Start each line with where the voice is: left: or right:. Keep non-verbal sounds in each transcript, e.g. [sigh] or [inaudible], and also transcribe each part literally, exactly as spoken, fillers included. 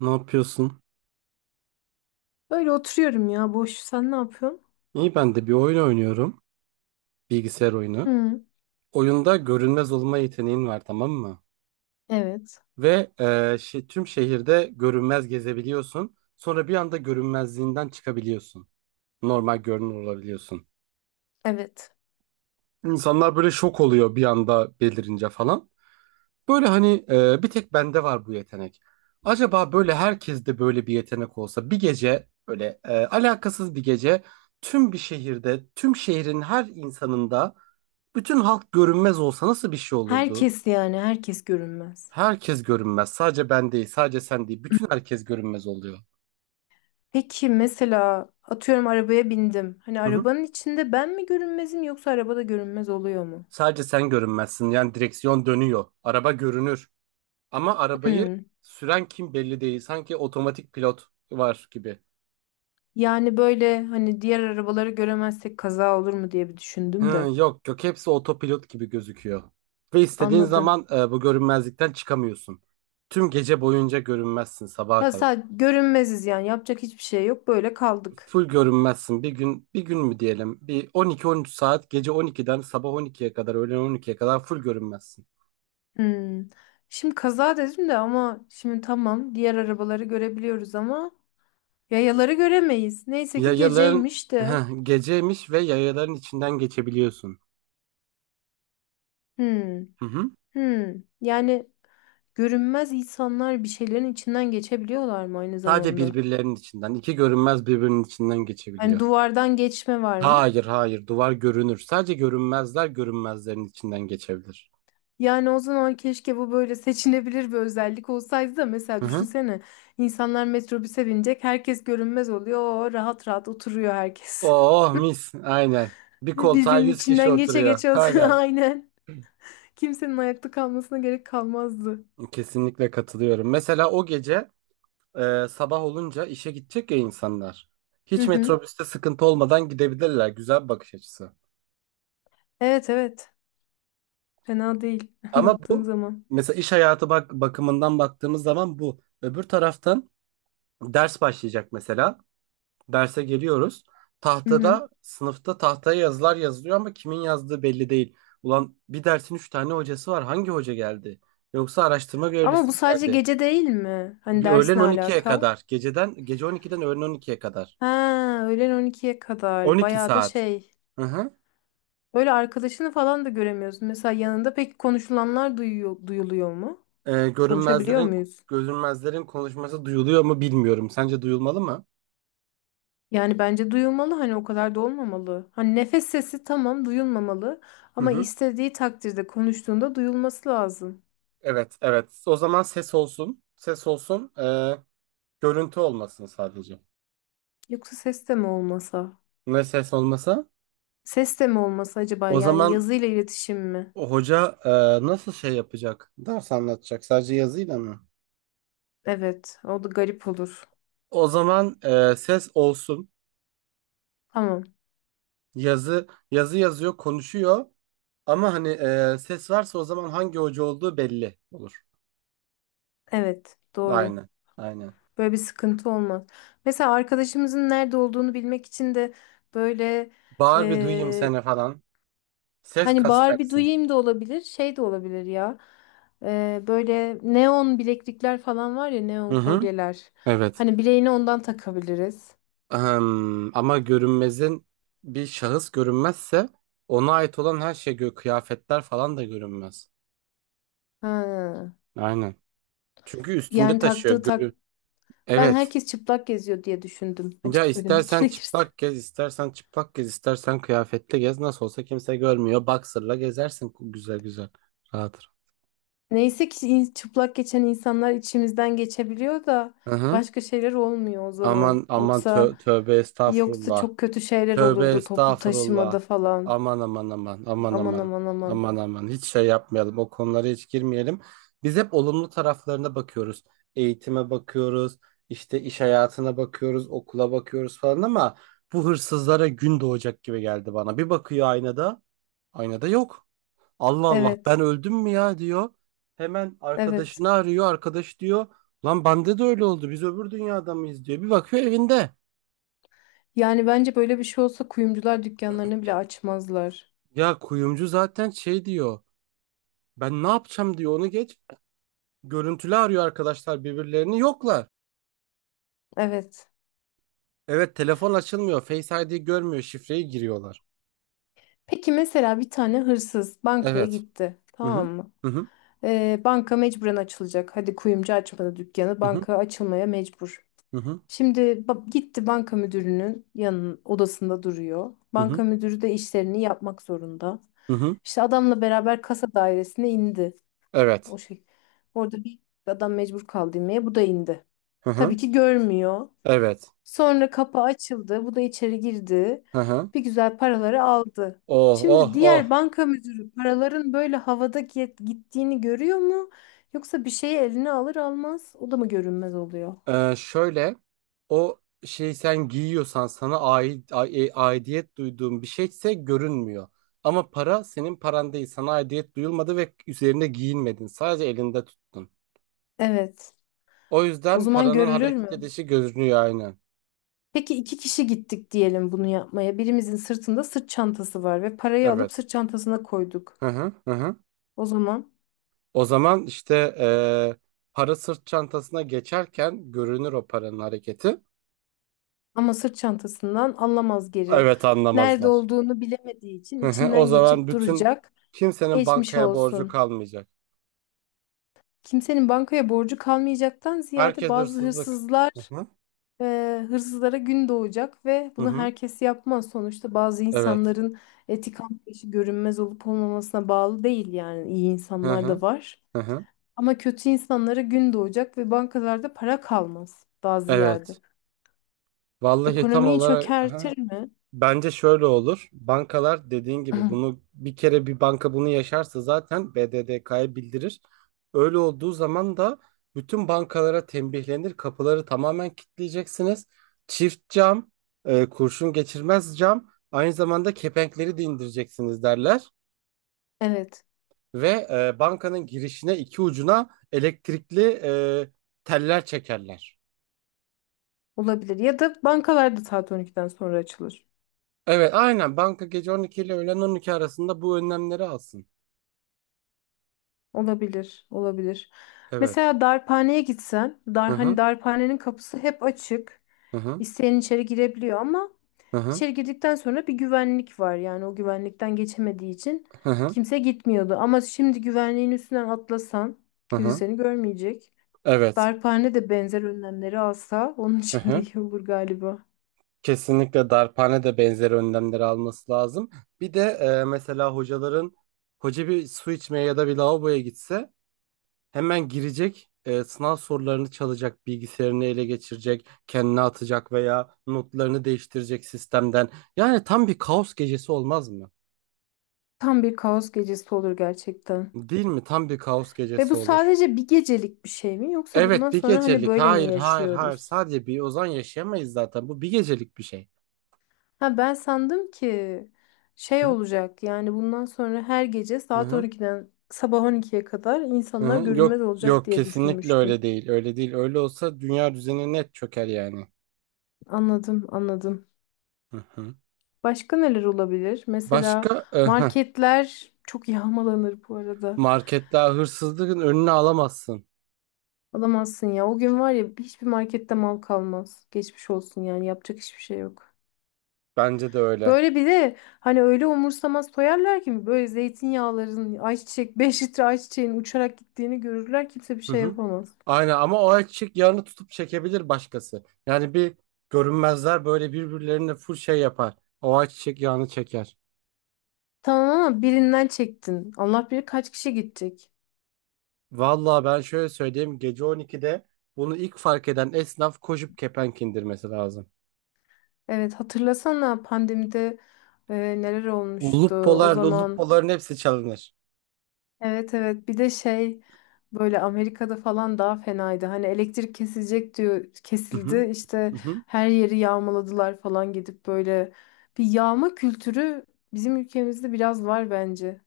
right: Ne yapıyorsun?
left: Öyle oturuyorum ya, boş. Sen ne yapıyorsun?
right: İyi ben de bir oyun oynuyorum. Bilgisayar oyunu.
left: Hı.
right: Oyunda görünmez olma yeteneğin var, tamam mı?
left: Evet.
right: Ve e, şe- Tüm şehirde görünmez gezebiliyorsun. Sonra bir anda görünmezliğinden çıkabiliyorsun. Normal görünür olabiliyorsun.
left: Evet.
right: İnsanlar böyle şok oluyor bir anda belirince falan. Böyle hani e, bir tek bende var bu yetenek. Acaba böyle herkeste böyle bir yetenek olsa bir gece böyle e, alakasız bir gece tüm bir şehirde, tüm şehrin her insanında bütün halk görünmez olsa nasıl bir şey olurdu?
left: Herkes, yani herkes görünmez.
right: Herkes görünmez. Sadece ben değil, sadece sen değil. Bütün herkes görünmez oluyor.
left: Peki, mesela atıyorum, arabaya bindim. Hani
right: Hı hı.
left: arabanın içinde ben mi görünmezim, yoksa arabada görünmez oluyor mu?
right: Sadece sen görünmezsin. Yani direksiyon dönüyor. Araba görünür. Ama arabayı
left: Hı.
right: süren kim belli değil. Sanki otomatik pilot var gibi.
left: Yani böyle, hani diğer arabaları göremezsek kaza olur mu diye bir
right: Hı,
left: düşündüm de.
right: Yok yok, hepsi otopilot gibi gözüküyor. Ve istediğin
left: Anladım.
right: zaman e, bu görünmezlikten çıkamıyorsun. Tüm gece boyunca görünmezsin sabaha
left: Ya
right: kadar.
left: sadece görünmeziz yani, yapacak hiçbir şey yok, böyle kaldık.
right: Full görünmezsin. Bir gün bir gün mü diyelim? Bir on iki on üç saat, gece on ikiden sabah on ikiye kadar, öğlen on ikiye kadar full görünmezsin.
left: Hı. Şimdi kaza dedim de ama şimdi, tamam, diğer arabaları görebiliyoruz ama yayaları göremeyiz. Neyse ki
right: Yayaların
left: geceymiş de.
right: [laughs] geceymiş ve yayaların içinden geçebiliyorsun.
left: Hmm.
right: Hı hı.
left: Hmm. Yani görünmez insanlar bir şeylerin içinden geçebiliyorlar mı aynı
right: Sadece
left: zamanda?
right: birbirlerinin içinden. İki görünmez birbirinin içinden
left: Hani
right: geçebiliyor.
left: duvardan geçme var mı?
right: Hayır hayır, duvar görünür. Sadece görünmezler görünmezlerin içinden geçebilir.
left: Yani o zaman keşke bu böyle seçinebilir bir özellik olsaydı da, mesela
right: Hı hı.
left: düşünsene, insanlar metrobüse binecek, herkes görünmez oluyor, Oo, rahat rahat oturuyor herkes.
right: Oh mis, aynen. Bir
left: [laughs]
right: koltuğa
left: Birbirinin
right: yüz kişi
left: içinden geçe
right: oturuyor.
left: geçe oturuyor, [laughs]
right: Aynen.
left: aynen. Kimsenin ayakta kalmasına gerek kalmazdı.
right: Kesinlikle katılıyorum. Mesela o gece e, sabah olunca işe gidecek ya insanlar.
left: Hı
right: Hiç
left: hı.
right: metrobüste sıkıntı olmadan gidebilirler. Güzel bir bakış açısı.
left: Evet, evet, fena değil [laughs]
right: Ama
left: baktığın
right: bu,
left: zaman.
right: mesela iş hayatı bak bakımından baktığımız zaman bu. Öbür taraftan ders başlayacak mesela. Derse geliyoruz.
left: Hı hı.
right: Tahtada, sınıfta tahtaya yazılar yazılıyor ama kimin yazdığı belli değil. Ulan, bir dersin üç tane hocası var. Hangi hoca geldi? Yoksa araştırma
left: Ama
right: görevlisi
left: bu
right: mi
left: sadece
right: geldi?
left: gece değil mi? Hani
right: Öğlen
left: ders ne
right: on ikiye
left: alaka?
right: kadar. Geceden, gece on iki'den öğlen on ikiye kadar.
left: Ha, öğlen on ikiye
right: on
left: kadar.
right: iki
left: Bayağı da
right: saat.
left: şey.
right: Hı hı.
left: Böyle arkadaşını falan da göremiyorsun. Mesela yanında, peki konuşulanlar duyuyor, duyuluyor mu?
right: Ee,
left: Konuşabiliyor
right: görünmezlerin,
left: muyuz?
right: görünmezlerin konuşması duyuluyor mu bilmiyorum. Sence duyulmalı mı?
left: Yani bence duyulmalı, hani o kadar da olmamalı. Hani nefes sesi, tamam, duyulmamalı
right: Hı
left: ama
right: hı.
left: istediği takdirde konuştuğunda duyulması lazım.
right: Evet, evet. O zaman ses olsun. Ses olsun. Ee, görüntü olmasın sadece.
left: Yoksa ses de mi olmasa?
right: Ne ses olmasa?
left: Ses de mi olmasa acaba,
right: O
left: yani
right: zaman
left: yazıyla iletişim mi?
right: o hoca e, nasıl şey yapacak? Ders anlatacak. Sadece yazıyla mı?
left: Evet, o da garip olur.
right: O zaman e, ses olsun.
left: Tamam.
right: Yazı yazı yazıyor, konuşuyor. Ama hani e, ses varsa o zaman hangi hoca olduğu belli olur.
left: Evet, doğru.
right: Aynen. Aynen.
left: Böyle bir sıkıntı olmaz. Mesela arkadaşımızın nerede olduğunu bilmek için de böyle
right: Bağır bir duyayım
left: e,
right: seni falan. Ses
left: hani bağır bir
right: kasacaksın.
left: duyayım da olabilir, şey de olabilir ya. E, böyle neon bileklikler falan var ya,
right: Hı
left: neon
right: hı.
left: kolyeler.
right: Evet.
left: Hani bileğine ondan takabiliriz.
right: Ahem, ama görünmezin bir şahıs görünmezse ona ait olan her şey gö- kıyafetler falan da görünmez.
left: Ha.
right: Aynen. Çünkü üstünde
left: Yani
right: taşıyor.
left: taktığı tak.
right: Görü
left: Ben
right: evet.
left: herkes çıplak geziyor diye düşündüm.
right: Ya
left: Açık söylemek [laughs]
right: istersen
left: gerekirse.
right: çıplak gez, istersen çıplak gez, istersen kıyafetle gez. Nasıl olsa kimse görmüyor. Boxer'la gezersin güzel güzel. Rahat.
left: Neyse ki in- çıplak geçen insanlar içimizden geçebiliyor da
right: Hı hı.
left: başka şeyler olmuyor o
right: Aman
left: zaman.
right: aman tö-
left: Yoksa
right: tövbe
left: yoksa
right: estağfurullah.
left: çok kötü şeyler
right: Tövbe
left: olurdu toplu taşımada
right: estağfurullah.
left: falan.
right: Aman aman aman aman
left: Aman
right: aman.
left: aman aman.
right: Aman aman, hiç şey yapmayalım. O konulara hiç girmeyelim. Biz hep olumlu taraflarına bakıyoruz. Eğitime bakıyoruz. İşte iş hayatına bakıyoruz, okula bakıyoruz falan ama bu hırsızlara gün doğacak gibi geldi bana. Bir bakıyor aynada, aynada yok. Allah Allah,
left: Evet.
right: ben öldüm mü ya diyor. Hemen
left: Evet.
right: arkadaşını arıyor. Arkadaş diyor, lan bende de öyle oldu. Biz öbür dünyada mıyız diyor. Bir bakıyor evinde.
left: Yani bence böyle bir şey olsa kuyumcular dükkanlarını bile açmazlar.
right: Ya kuyumcu zaten şey diyor. Ben ne yapacağım diyor, onu geç. Görüntülü arıyor arkadaşlar, birbirlerini yoklar.
left: Evet.
right: Evet, telefon açılmıyor. Face I D görmüyor. Şifreyi giriyorlar.
left: Peki mesela bir tane hırsız bankaya
right: Evet.
left: gitti.
right: Hı
left: Tamam
right: hı.
left: mı?
right: Hı hı.
left: Ee, banka mecburen açılacak. Hadi kuyumcu açmadı dükkanı.
right: Hı hı.
left: Banka açılmaya mecbur.
right: Hı hı.
left: Şimdi ba- gitti, banka müdürünün yanın odasında duruyor.
right: Hı hı.
left: Banka müdürü de işlerini yapmak zorunda.
right: Hı hı.
left: İşte adamla beraber kasa dairesine indi.
right: Evet.
left: O şey. Orada bir adam mecbur kaldı inmeye. Bu da indi.
right: Hı
left: Tabii
right: hı.
left: ki görmüyor.
right: Evet.
left: Sonra kapı açıldı. Bu da içeri girdi.
right: Hı hı.
left: Bir güzel paraları aldı.
right: Oh oh
left: Şimdi
right: oh.
left: diğer banka müdürü paraların böyle havada git- gittiğini görüyor mu? Yoksa bir şeyi eline alır almaz o da mı görünmez oluyor?
right: Ee, şöyle o şey, sen giyiyorsan sana ait a- e- aidiyet duyduğun bir şeyse görünmüyor. Ama para senin paran değil. Sana aidiyet duyulmadı ve üzerinde giyinmedin. Sadece elinde tuttun.
left: Evet.
right: O
left: O
right: yüzden
left: zaman
right: paranın
left: görülür
right: hareket
left: mü?
right: edişi görünüyor, aynen.
left: Peki iki kişi gittik diyelim bunu yapmaya. Birimizin sırtında sırt çantası var ve parayı
right: Evet.
left: alıp sırt çantasına koyduk.
right: Hı hı hı. Hı.
left: O zaman
right: O zaman işte eee, para sırt çantasına geçerken görünür o paranın hareketi.
left: ama sırt çantasından anlamaz geri.
right: Evet,
left: Nerede
right: anlamazlar.
left: olduğunu bilemediği için
right: Hı hı. O
left: içinden
right: zaman
left: geçip
right: bütün
left: duracak.
right: kimsenin
left: Geçmiş
right: bankaya borcu
left: olsun.
right: kalmayacak.
left: Kimsenin bankaya borcu kalmayacaktan ziyade,
right: Herkes
left: bazı
right: hırsızlık.
left: hırsızlar
right: Hı hı.
left: e, hırsızlara gün doğacak ve
right: Hı
left: bunu
right: hı.
left: herkes yapmaz. Sonuçta bazı
right: Evet.
left: insanların etik anlayışı görünmez olup olmamasına bağlı değil, yani iyi
right: Hı
left: insanlar da
right: hı.
left: var.
right: Hı hı.
left: Ama kötü insanlara gün doğacak ve bankalarda para kalmaz, daha
right: Evet.
left: ziyade.
right: Vallahi tam
left: Ekonomiyi
right: olarak, hı.
left: çökertir mi?
right: Bence şöyle olur. Bankalar dediğin gibi, bunu
left: [clears throat]
right: bir kere bir banka bunu yaşarsa zaten B D D K'ya bildirir. Öyle olduğu zaman da bütün bankalara tembihlenir. Kapıları tamamen kilitleyeceksiniz. Çift cam, e, kurşun geçirmez cam, aynı zamanda kepenkleri de indireceksiniz derler.
left: Evet,
right: ve e, bankanın girişine iki ucuna elektrikli e, teller çekerler.
left: olabilir. Ya da bankalar da saat on ikiden sonra açılır.
right: Evet, aynen. Banka gece on iki ile öğlen on iki arasında bu önlemleri alsın.
left: Olabilir, olabilir.
right: Evet.
left: Mesela darphaneye gitsen,
right: Hı
left: dar, hani
right: hı.
left: darphanenin kapısı hep açık.
right: Hı hı.
left: İsteyen içeri girebiliyor ama
right: Hı hı.
left: içeri girdikten sonra bir güvenlik var. Yani o güvenlikten geçemediği için
right: Hı hı.
left: kimse gitmiyordu. Ama şimdi güvenliğin üstünden atlasan
right: Hı
left: kimse
right: hı.
left: seni görmeyecek.
right: Evet.
left: Darphane de benzer önlemleri alsa onun [laughs]
right: Hı
left: için de
right: hı.
left: iyi olur galiba.
right: Kesinlikle darphane de benzeri önlemleri alması lazım. Bir de e, mesela hocaların hoca bir su içmeye ya da bir lavaboya gitse hemen girecek, e, sınav sorularını çalacak, bilgisayarını ele geçirecek, kendine atacak veya notlarını değiştirecek sistemden. Yani tam bir kaos gecesi olmaz mı?
left: Tam bir kaos gecesi olur gerçekten.
right: Değil mi? Tam bir kaos
left: Ve
right: gecesi
left: bu
right: olur.
left: sadece bir gecelik bir şey mi, yoksa bundan
right: Evet, bir
left: sonra hani
right: gecelik.
left: böyle mi
right: Hayır, hayır, hayır.
left: yaşıyoruz?
right: Sadece bir Ozan yaşayamayız zaten. Bu bir gecelik bir şey.
left: Ha, ben sandım ki şey
right: Hı
left: olacak, yani bundan sonra her gece saat
right: hı.
left: on ikiden sabah on ikiye kadar
right: Hı
left: insanlar
right: hı. Yok,
left: görünmez olacak
right: yok,
left: diye
right: kesinlikle öyle
left: düşünmüştüm.
right: değil. Öyle değil. Öyle olsa dünya düzeni net çöker yani.
left: Anladım, anladım.
right: Hı hı.
left: Başka neler olabilir? Mesela
right: Başka e, heh.
left: marketler çok yağmalanır bu arada.
right: Marketler hırsızlığın önüne alamazsın.
left: Alamazsın ya. O gün var ya, hiçbir markette mal kalmaz. Geçmiş olsun, yani yapacak hiçbir şey yok.
right: Bence de öyle.
left: Böyle bir de hani öyle umursamaz soyarlar ki böyle zeytinyağların, ayçiçek, [laughs] beş litre ayçiçeğin uçarak gittiğini görürler, kimse bir
right: Hı
left: şey
right: hı.
left: yapamaz.
right: Aynen, ama o erkek yağını tutup çekebilir başkası. Yani bir görünmezler böyle birbirlerine full şey yapar. O ayçiçek yağını çeker.
left: Tamam ama birinden çektin. Allah bilir kaç kişi gidecek.
right: Vallahi ben şöyle söyleyeyim, gece on ikide bunu ilk fark eden esnaf koşup kepenk indirmesi lazım.
left: Evet, hatırlasana, pandemide e, neler olmuştu
right: Ulup
left: o
right: polar, ulup
left: zaman.
right: poların hepsi çalınır.
left: Evet, evet, bir de şey, böyle Amerika'da falan daha fenaydı. Hani elektrik kesilecek diyor,
right: Hı hı.
left: kesildi işte,
right: Hı hı.
left: her yeri yağmaladılar falan, gidip böyle bir yağma kültürü bizim ülkemizde biraz var bence.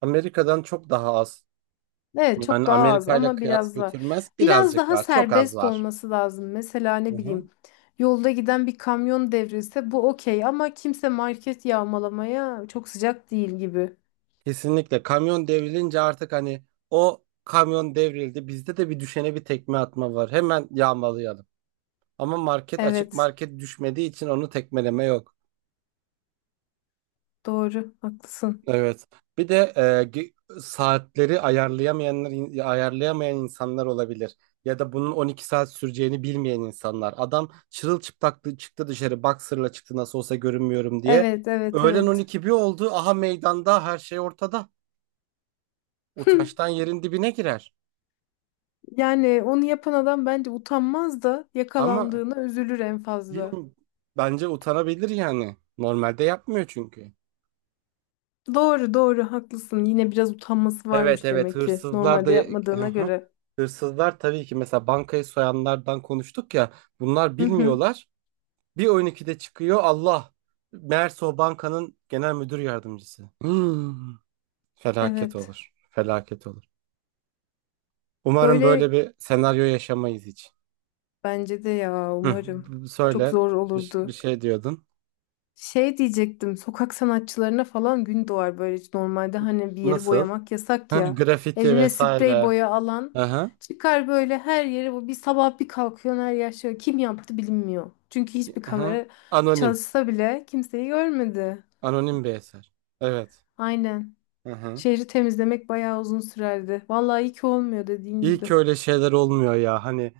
right: Amerika'dan çok daha az.
left: Evet, çok
right: Yani
left: daha az
right: Amerika ile
left: ama
right: kıyas
left: biraz var.
right: götürmez.
left: Biraz
right: Birazcık
left: daha
right: var. Çok az
left: serbest
right: var.
left: olması lazım. Mesela
right: Hı
left: ne
right: hı.
left: bileyim, yolda giden bir kamyon devrilse bu okey ama kimse market yağmalamaya çok sıcak değil gibi.
right: Kesinlikle kamyon devrilince artık hani o kamyon devrildi. Bizde de bir düşene bir tekme atma var. Hemen yağmalayalım. Ama market açık,
left: Evet,
right: market düşmediği için onu tekmeleme yok.
left: doğru, haklısın.
right: Evet. Bir de e, ge- saatleri ayarlayamayanlar ayarlayamayan insanlar olabilir. Ya da bunun on iki saat süreceğini bilmeyen insanlar. Adam çırılçıplak çıktı dışarı boxer'la çıktı nasıl olsa görünmüyorum diye.
left: Evet, evet,
right: Öğlen
left: evet.
right: on iki bir oldu. Aha meydanda her şey ortada.
left: [laughs]
right: Utançtan yerin dibine girer.
left: Yani onu yapan adam bence utanmaz da
right: Ama
left: yakalandığına üzülür en fazla.
right: bilmiyorum. Bence utanabilir yani. Normalde yapmıyor çünkü.
left: Doğru doğru haklısın. Yine biraz utanması
right: Evet
left: varmış
right: evet,
left: demek ki
right: hırsızlar da.
left: normalde
right: Hı
left: yapmadığına
right: hı.
left: göre.
right: Hırsızlar tabii ki, mesela bankayı soyanlardan konuştuk ya, bunlar
left: Hı hı.
right: bilmiyorlar. Bir on ikide çıkıyor Allah. Meğerse o bankanın genel müdür yardımcısı. Hmm. Felaket
left: Evet.
right: olur. Felaket olur. Umarım böyle
left: Böyle,
right: bir senaryo yaşamayız hiç.
left: bence de ya
right: Hı.
left: umarım. Çok
right: Söyle
left: zor
right: bir, ş- bir
left: olurdu.
right: şey diyordun.
left: Şey diyecektim, sokak sanatçılarına falan gün doğar böyle. Normalde hani bir yeri
right: Nasıl?
left: boyamak yasak
right: Hı,
left: ya.
right: grafiti
left: Eline sprey
right: vesaire.
left: boya alan
right: Aha.
left: çıkar böyle, her yeri, bu bir sabah bir kalkıyor her yer şey. Kim yaptı bilinmiyor. Çünkü hiçbir
right: Aha.
left: kamera
right: Anonim.
left: çalışsa bile kimseyi görmedi.
right: Anonim bir eser. Evet.
left: Aynen.
right: Hı hı.
left: Şehri temizlemek bayağı uzun sürerdi. Vallahi iyi ki olmuyor dediğin
right: İyi
left: gibi.
right: ki öyle şeyler olmuyor ya. Hani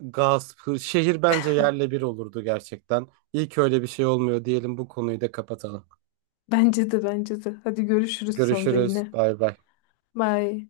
right: gasp, hır- şehir bence yerle bir olurdu gerçekten. İyi ki öyle bir şey olmuyor diyelim, bu konuyu da kapatalım.
left: [laughs] Bence de, bence de. Hadi görüşürüz sonra
right: Görüşürüz.
left: yine.
right: Bay bay.
left: Bye.